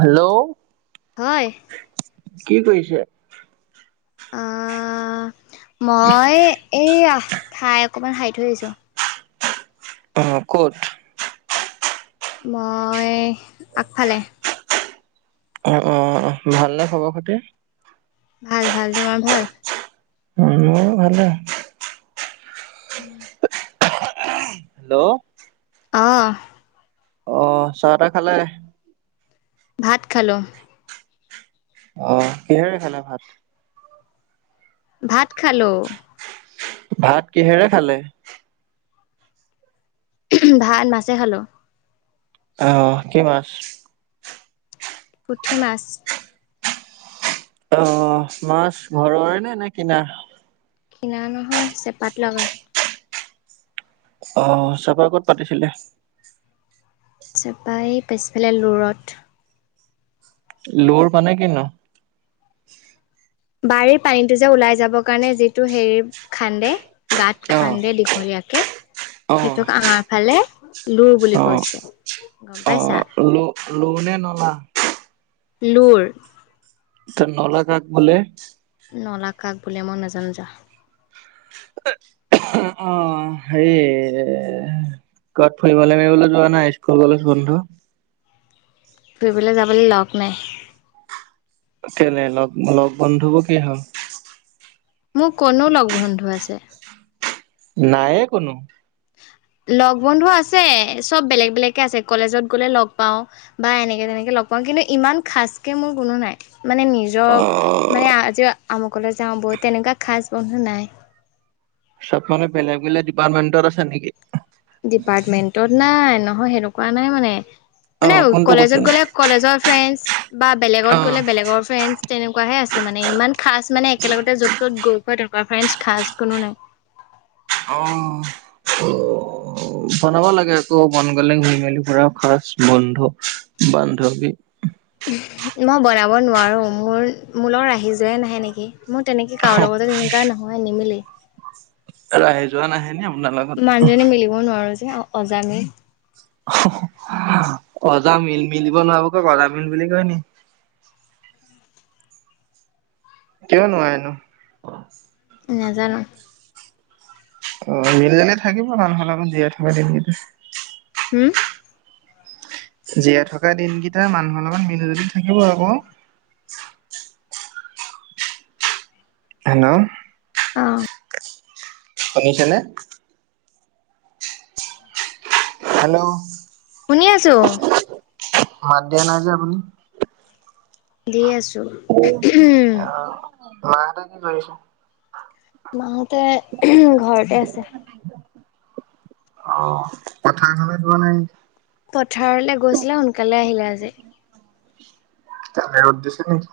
Hello হয় কি কৰিছে? অঁ মই এইআ ঠাই অকমান সাৰি থৈ আহিছো। অঁহ ক'ত? ময় আগফালে। অঁ অঁ অঁ ভাল নে খবৰ খাতি? ভাল ভাল তুমাৰ ভাল। মোৰ ভাললে। উমঁ! হেল্লৌ! অঁহহ। অহ চাহ তাহ খালে? ভাত খালো। অঁ কিহেৰে খালা ভাত? ভাত খালো। ভাত কিহেৰে খালে? ভাত মাছে খালো। অহ কি মাছ? পুথি মাছ। অঁ অঁ মাছ ঘৰৰে নে নে কিনা? কিনা নহয় চেঁপাত লগা। অঁ চেঁপাৰ ক'ত পাতিছিলে? চেঁপা ই পিছফালে লুৰত। লোৰ মানে কিনো? বাৰীৰ পানীটো যে ওলাই যাবৰ কাৰণে যিটো হেৰি খান্দে। গাত অ খান্দে দিঘলীয়াকে অ সেইটোক আমাৰ ফালে লোৰ বুলি কৈছে। গম পাইছা অঁ লো লোনে নলা? লোৰ। তাত নলা কাক বোলে? নলা কাক বুলে মই নাজানো যা। অঁ এহো হেৰি অ অ। ক'ত ফুৰিবলৈ মেলিবলৈ যোৱা নাই স্কুল কলেজ বন্ধ। ফুৰিবলৈ যাবলৈ লগ নাই। কেইলে লগ লগ বন্ধুবোৰ কি হ'ল। মোৰ ক'তনো লগ বন্ধু আছে। নাইয়ে কোনো। লগ বন্ধু আছে চব বেলেগ বেলেগ কে আছে কলেজত গ'লে লগ পাওঁ। বা এনেকে তেনেকে লগ পাওঁ কিন্তু ইমান খাচ কে মোৰ কোনো নাই মানে নিজ। যক মানে অ', আজিও আমুকলৈ যাওঁ বই তেনেকুৱা খাজ বন্ধু নাই। চব মানে বেলেগ - বেলেগ ডিপাৰ্টমেন্টত আছে নেকি? ডিপাৰ্টমেন্টত নাই নহয় সেনেকুৱা নাই মানে - মানে অ', কোনটো কৈছিল? কলেজত গ'লে কলেজৰ ফ্ৰেণ্ডছ বা বেলেগত অ', গ'লে বেলেগৰ ফ্ৰেণ্ডছ তেনেকুৱাহে আছে মানে ইমান খাচ মানে একেলগতে য'ত - ত'ত গৈ পোৱা তেনেকুৱা ফ্ৰেণ্ডছ খাচ কোনো নাই। অ। অ। অ বনাব লাগে আকৌ মন গলে ঘূৰি মেলি ফুৰা খাচ বন্ধু - বান্ধৱী। উহ, মই বনাব নোৱাৰোঁ, মোৰ মো লগত আহি যোৱাই নাহে নেকি? মোৰ তেনেকে কাৰো লগতো তেনেকুৱা নহয় নিমিলেই। ৰাহি যোৱা নাহে নি আপোনা লগত? মানুহজনী মিলিব নোৱাৰো যে অ অজামিল। অ হ অ, অজামিল মিলিব নোৱাৰাবোৰক অজামিল বুলি কয় নি? কিয় নোৱাৰে নো? নেজানো। অ, মিলি - জুলি থাকিব মানুহলে অলপ জীয়াই থকা দিনকেইটা। হুম! জীয়াই থকা দিনকেইটা মানুহৰ লগত মিলি জুলি থাকিব আকৌ। হেল্ল'? অঁ শুনিছেনে? হেল্ল'? শুনি আছো। মাত দিয়া নাই যে আপুনি? দি আছো উ উহুম। মাহতে কি কৰিছে? মাহতে উহুম ঘৰতে আছে। অ, পথাৰলৈ যোৱা নাই? পথাৰলে গৈছিলে সোনকালে আহিলে আজি। তাতে ৰ'দ দিছে নেকি?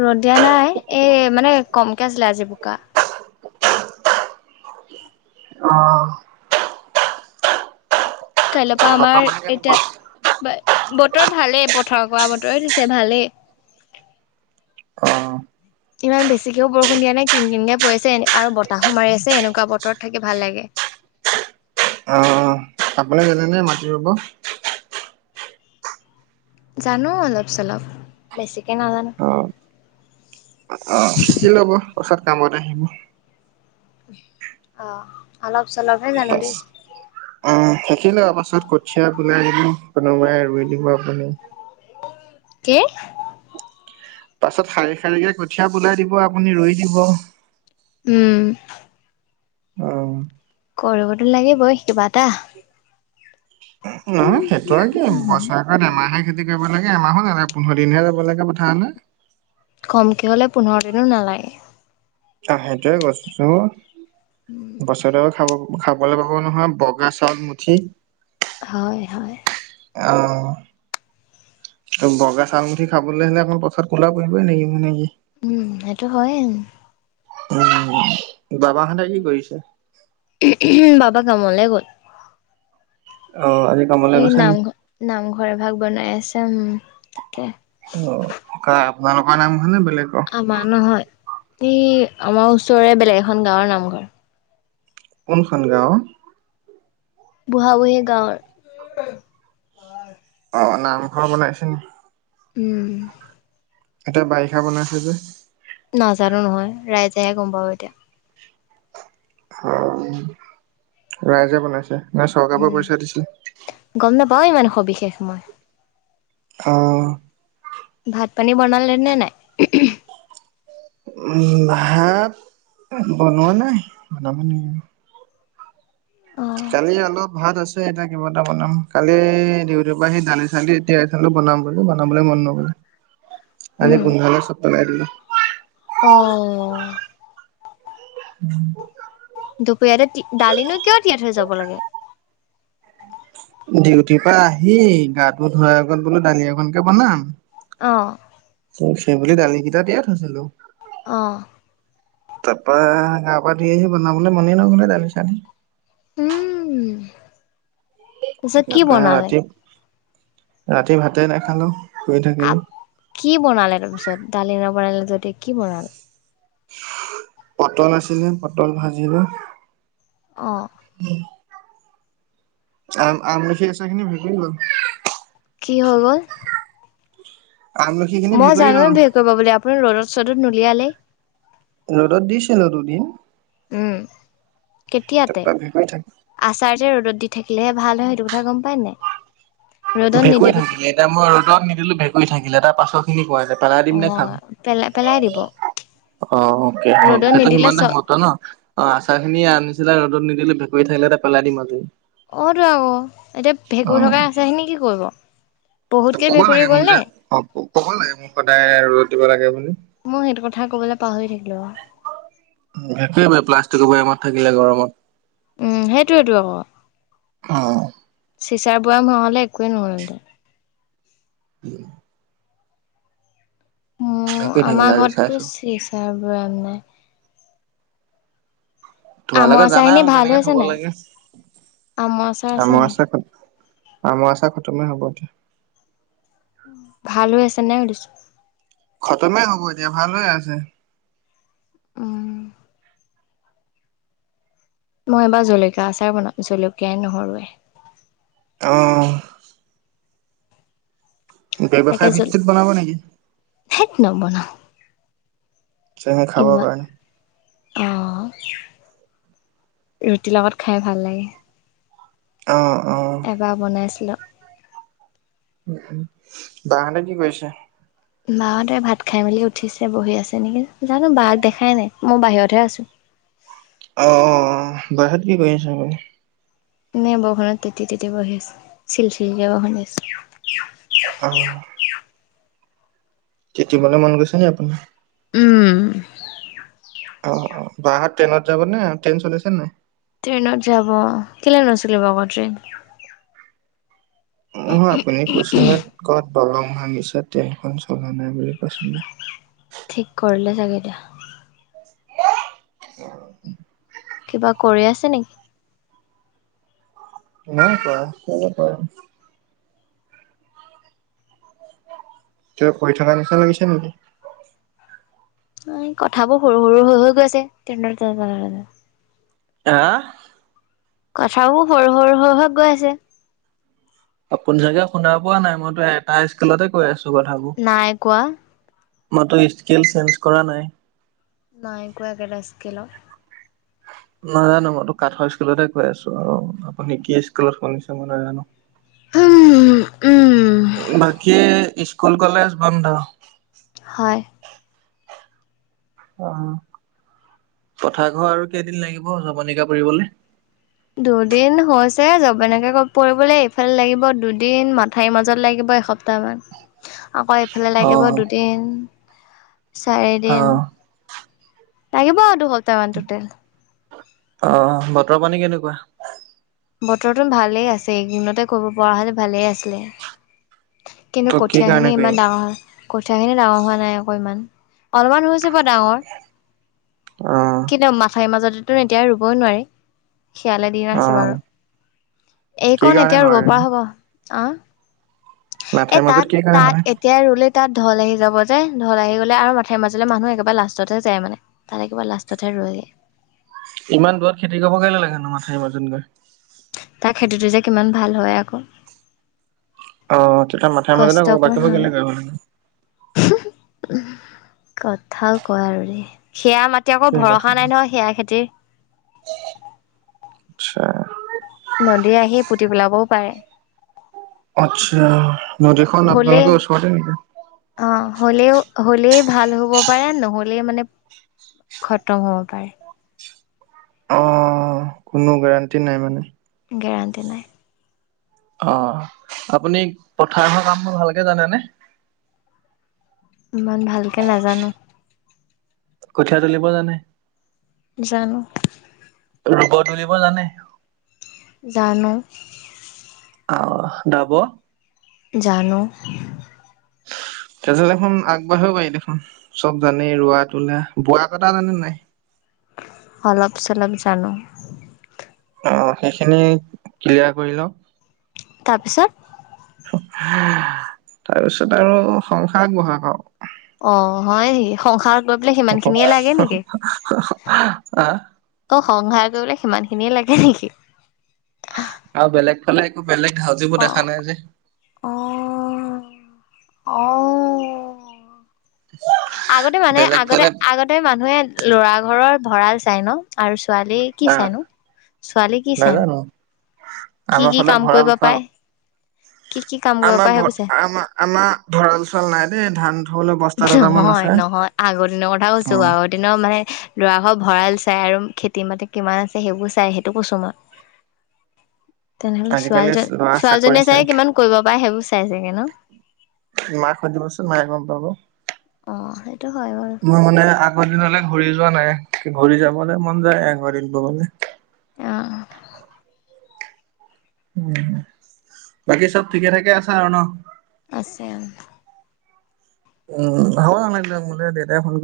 ৰ'দ দিয়া নাই এ মানে কমকে আছিলে আজি বোকা। অ। কাইলৈৰ পৰা বতৰ আমাৰ পানী এতিয়া কেনেকুৱা? বা বতৰ ভালেই পথাৰ কৰা বতৰ দিছে ভালেই। অ। ইমান বেছিকেও বৰষুণ দিয়া নাই, কিন কিনকে পৰি আছে আৰু বতাহো মাৰি আছে এনেকুৱা বতৰত থাকি ভাল লাগে। অ, আপুনি জানে নে মাটি ৰুব? জানো অলপ - চলপ, বেছিকে নাজানো। অ অ শিকি ল'ব পাছত কামত আহিব। অহ, অলপ - চলপহে জানো দেই। অহ, শিকি ল'ব পাছত কঠিয়া বলাই দিব কোনোবাই ৰুই দিব আপুনি। কি? পাছত শাৰী - শাৰীকে কঠিয়া বলাই দিব আপুনি ৰুই দিব। উম। অ। কৰিবতো লাগিবই কিবা এটা। নহয় সেইটো আৰু কি বছৰটোত এমাহে খেতি যাব লাগে এমাহত এনে পোন্ধৰ দিনহে যাব লাগে পথাৰলে। কমকে হ'লে পোন্ধৰ দিনো নালাগে। আহ সেইটোয়ে কৈছো বছৰত এবাৰ খাব খাবলৈ পাব নহয় বগা চাউল মুঠি। হয়, হয়। অঁ। বগা চাউলমুঠি খাবলৈ হ'লে অকণ পথাৰত কলা পৰিবই নেকি মানে কি। উম, সেইটো হয়ে। উম, বাবাহঁতে কি কৰিছে? বাবা কামলে গ'ল। অঁ, আ এই নামঘৰ, নামঘৰে ভাগ বনাই আছে, উম, তাকে। অ, কাৰ আপোনালোকৰ নাম হয়নে বেলেগৰ? আমাৰ নহয় এই আমাৰ ওচৰৰে বেলেগ এখন গাঁৱৰ নামঘৰ। কোনখন গাঁও? বুঢ়া-বুঢ়ী গাঁৱৰ। অ, নামঘৰ বনাইছে উম। এতে বাৰিষা বনাইছে যে। নাজানো নহয় ৰাইজেহে গম পাব এতিয়া। অ, ৰাইজে বনাইছে না চৰকাৰৰ পৰা উম পইচা দিছিল? গম নাপাও ইমান সবিশেষ মই। অঁ। ভাত পানী বনালে নে নাই? উম, ভাত বনোৱা নাই, বনাম অ কালিৰ অলপ ভাত আছ এটা কিবা এটা বনাম কালি ডিউটিৰ পৰা আহি দালি-চালি এতিয়া বনাম বোলো বনাবলৈ মন নগল। আজি উম গন্ধালে চব পেলাই দিলো। অঁ। [inaudible] দুপৰীয়াতে তি দালিনো কিয় তিয়াই থৈ যাব লাগে? ডিউটিৰ পৰা আহি গাটো ধোৱাৰ আগত বোলো দালি এখনকে বনাম। অঁ। সেই বুলি দালি কেইটা তিয়াই থৈছিলো। অঁ। তাৰ পৰা গা-পা ধুই আহি বনাবলৈ মনেই নগলে দালি-চালি। উম তাৰপিছত কি তাৰপৰা বনালে ৰাতি, ৰাতি ভাতে নাখালো শুই থাকিলো। কি বনালে তাৰপিছত, দালি নবনালে যদি কি বনালে? পটল আছিলে পটল ভাজিলো। অঁ। উম, আ আমলখিৰ আচাৰখিনি [unintelligible] গ'ল। কি হৈ গ'ল? আমলখি খিনি মই ভেকুৰি জানোৱে গ'ল ভিৰ পৰিব বুলি আপুনি ৰ'দত-চ'দত নুলিয়ালে। ৰ'দত দিছিলো দুদিন। উম, কেতিয়াতে? তাৰপা ভেকুৰি থাকি আচাৰ যে ৰ'দত দি থাকিলেহে ভাল হয় সেইটো কথা গম পায় নাই ৰ'দত ভেকুই নিদি থাকিলে এতিয়া মই ৰদত নিদিলোঁ ভেকুই থাকিলে তাৰ পাছত তুমি কোৱা এতিয়া পেলাই দিম নে অ', খাম পেলাই পেলাই দিব অ অকে হক ৰ'দত সেইটো নিদিলে চ সিমানতে সমাপ্ত ন অ আচাৰ খিনি আনিছিলে ৰ'দত নিদিলে ভেকুৰী থাকিলে এটা পেলাই দিম আজি অতো আক এতিয়া ভেঁকুৰি থকা আচাৰ খিনি কি কৰিব ত বহুতকে ক'ব ভেঁকুৰি লাগে গ'ল মোক যে নে অ ক'ব লাগে মোক সদায় ৰ'দ দিব লাগে বুলি মই সেইটো কথা কবলে পাহৰি থাকিলো ভেকুৰিবই প্লাষ্টিকৰ বয়ামত থাকিলে গৰমত উম সেইটোৱে টো আক অ চিচাৰ বৈয়াম হোৱা হ'লে একোৱে নহল হেতেন [unintelligible] উম ভেকুৱে থাকিলে আমাৰ আজি ঘৰত টো চাইছো। চিচাৰ বয়াম নাই আমৰ তোমালোকে আচাৰ জানা খিনি আক ভাল হৈ কেনেকে আছে থব নাই লাগে আমৰ আচাৰ আছে আম নাই আচাৰখন আমৰ আচাৰ খতমে হব এতিয়া ভাল হৈ আছে নে সুধিছোঁ খতমেই হ'ব এতিয়া ভাল হৈ আছে উম মই এইবাৰ জলকীয়া আচাৰ বনাম জলকীয়াই নহৰুৱে অহ ব্যৱসায় ভিত্তিত বনাব নেকি? থেইত নবনাও চেমে খাবাৰ ইমান কাৰনে অ ৰুটি লগত খায়ে ভাল লাগে অহ অহ এবাৰ বনাইছিলোঁ উম উম বাহতে কি কৰিছে মা হতে ভাত খাই মেলি উঠিছে বহি আছে নেকি জানো বাক দেখাই নাই মই বাহিৰতহে আছো অ অ বাহিৰত কি কৰি আছা অকলে এনেই বৰষুত তেতি তেতি বহি আছো চিলচিলকে বৰষুণ দি আছে অহ তেতিবলে মন গৈছে নে আপোনাৰ উম অ অ বাহত ট্ৰেইনত যাব নে ট্ৰেইন চলিছে নে নাই ট্ৰেইনত যাব কেলে নচলিব আক ট্ৰেইন নহয় আপুনি কৈছিলে কত পাব দলং ভাঙিছে ট্ৰেইনখন চলা নাই বুলি কৈছিলা ঠিক কৰিলে ছাগে এতিয়া [unintelligible] কিবা কৰি আছে নে? নাই কোৱা কি নো কৰিম কিবা কৰি থকা নিচিনা লাগিছে নেকি নাই কথাবোৰ সৰু সৰু হৈ হৈ গৈছে ট্ৰেন্ডাৰ কিয় কাৰণে হা কথাবোৰ সৰু সৰু সৰু হৈ হৈ গৈ আছে আপুনি চাগে শুনা পোৱা নাই মইতো এটা স্কেলতে কৈ আছো কথাবোৰ। নাই কোৱা মইতো স্কেল চেঞ্জ কৰা নাই। নাইকোৱা একেটা স্কেলত। নাজানো মইতো কাঠৰ স্কেলতহে কৈ আছো আৰু, আপুনি কি স্কুলত শুনিছে মই নাজানো। উম উম বাকী স্কুল, কলেজ বন্ধ? হয়। অ, পথাৰঘৰ আৰু কেইদিন লাগিব জৱনিকা পৰিবলে? দুদিন হৈছে যবনিকা পৰিবলে এইফালে লাগিব দুদিন মাথাইৰ মাজত লাগিব এসপ্ত তামান। আকৌ এইফালে অ লাগিব দুদিন, অ চাৰিদিন লাগিব আউ দুসপ্তাহ মান টুটেল। অ' বতৰ-পানী কেনেকুৱা? বতৰটো ভালেই আছে, এইকেদিনতে কৰিব পৰা হ'লে ভালেই আছিলে। কিন্তু ত কি কঠীয়াখিনি কাৰণে ইমান কৰিম ডাঙৰ হল! কঠীয়াখিনি ডাঙৰ হোৱা নাই অকনমান, অলমান হৈছে বাউ ডাঙৰ। অ কিন্তু মাথাইৰ মাজতেতু এতিয়া ৰুবই নোৱাৰি। শিয়ালে দিয়েই অ আছে বাৰু। কি এইকন কাৰণে এতিয়া ৰবা নোৱাৰেনো হ'ব, আওঁ এ মাথাইৰ মাজত তাত কি কাৰণে তাত নোৱাৰে এট এতিয়া ৰুলে তাত ঢল আহি যাব যে, ঢল আহি গলে আৰু মাথাইৰ মাজলে মানুহ একেবাৰে লাষ্টতহে যায় মানে। তাত একেবাৰে লাষ্টতহে ৰোৱেগে। ইমান দূৰত খেতি কৰিব গেলে লাগেনো, মাথাইৰ মাজত গৈ? তাৰ খেতিটো যে কিমান ভাল হয় আক! অ' তেতিয়া মাথাই মাজতে কষ্ট কৱ, অকমান বাকীবোৰ হয় কেলে যাব লাগে? কথাও ক' আৰু দেই। সেয়া মাত তে আকৌ কি কথা ভৰসা নাই নহয় সেয়া খেতিৰ। আচ্ছা। নদীয়ে আহি পুতি পেলাবও পাৰে। আচ্ছা! নদীখন হ'লেই আপোনালোকৰ ওচৰতে নেকি? অ' হ'লেও হলে ভাল হ'ব পাৰে নহ'লে মানে খতম হ'ব পাৰে। অ' কোনো গেৰাণ্টি নাই মানে? গেৰাণ্টি নাই। অ' আপুনি পথাৰ কামবোৰ ভালকে জানেনে? ইমান ভালকে নাজানো। কঠীয়া তুলিব জানে? জানো। ৰুব, তুলিব জানে? জানোঁ। অ, দাব? জানোঁ। তেতিয়া দেখোন আগবাঢ়িব পাৰি দেখোন। চব জানেই ৰোৱা, তোলা। বোৱা-কটা জানে নাই? অলপ-চলপ জানোঁ। অ' সেইখিনি ক্লিয়াৰ কৰি লওক! তাৰপিছত? তাৰপিছত আৰু সংসাৰ আগবঢ়াওক আওঁ। অ', হয় নেকি সংসাৰ গৈ পেলাই সিমান খিনিয়ে লাগে নেকি? আহ অ', সংসাৰ কৰিবলৈ সিমান খিনিয়ে লাগে নেকি? আৰু বেলেগ ফালে একো বেলেগ ধাউতিবোৰ অ দেখা নাই যে। অ', অ'। আগতে মানুহে বেলেগ আগতে ফালে আগতে মানুহে ল'ৰাৰ ঘৰৰ ভঁৰাল চাই ন'? আৰু ছোৱালী কি আহ চাইনো ছোৱালীৰ কি চাইনো? নাজানো কি আমাৰ কি ফালে কাম ভঁৰাল কৰিব চাল পায় কি কি কাম কৰিব আমাৰ পাৰে ভ সেইবোৰ চাই আমাৰ আমাৰ ভৰাল-চৰাল নাই দেই ধান থবলৈ বস্তা দুটামান নহয়, আছে। নহয়, আগৰ দিনৰ কথা অ কৈছোঁ আগ ৰ দিনৰ মানে ল'ৰা ঘৰ ভঁৰাল চাই আৰু খেতি মাটি কিমান আছে সেইবোৰ চাই সেইটো কৈছোঁ মই। [inaudible] তেনেহ'লে আজিকালি ছোৱালীজন ল'ৰা চাকৰি ছোৱালীজনীয়ে চাই চাগে কিমান কৰিব পাৰে সেইবোৰ চাই চাগে ন'? মাক সুধিবচোন মায়ে গ'ম পাব। অ', সেইটো হয়, বাৰু। মই মানে আগৰ দিনলে ঘূৰি যোৱা নাই, ঘূৰি যাবলৈ মন যায় আগৰ দিন বুৰলে। অ'। উম, বাকী চব ঠিকে ঠাকে আছো আৰু ন'? আছে। উম, হ' নালানে মোলৈ দেউতাই ফোন কৰি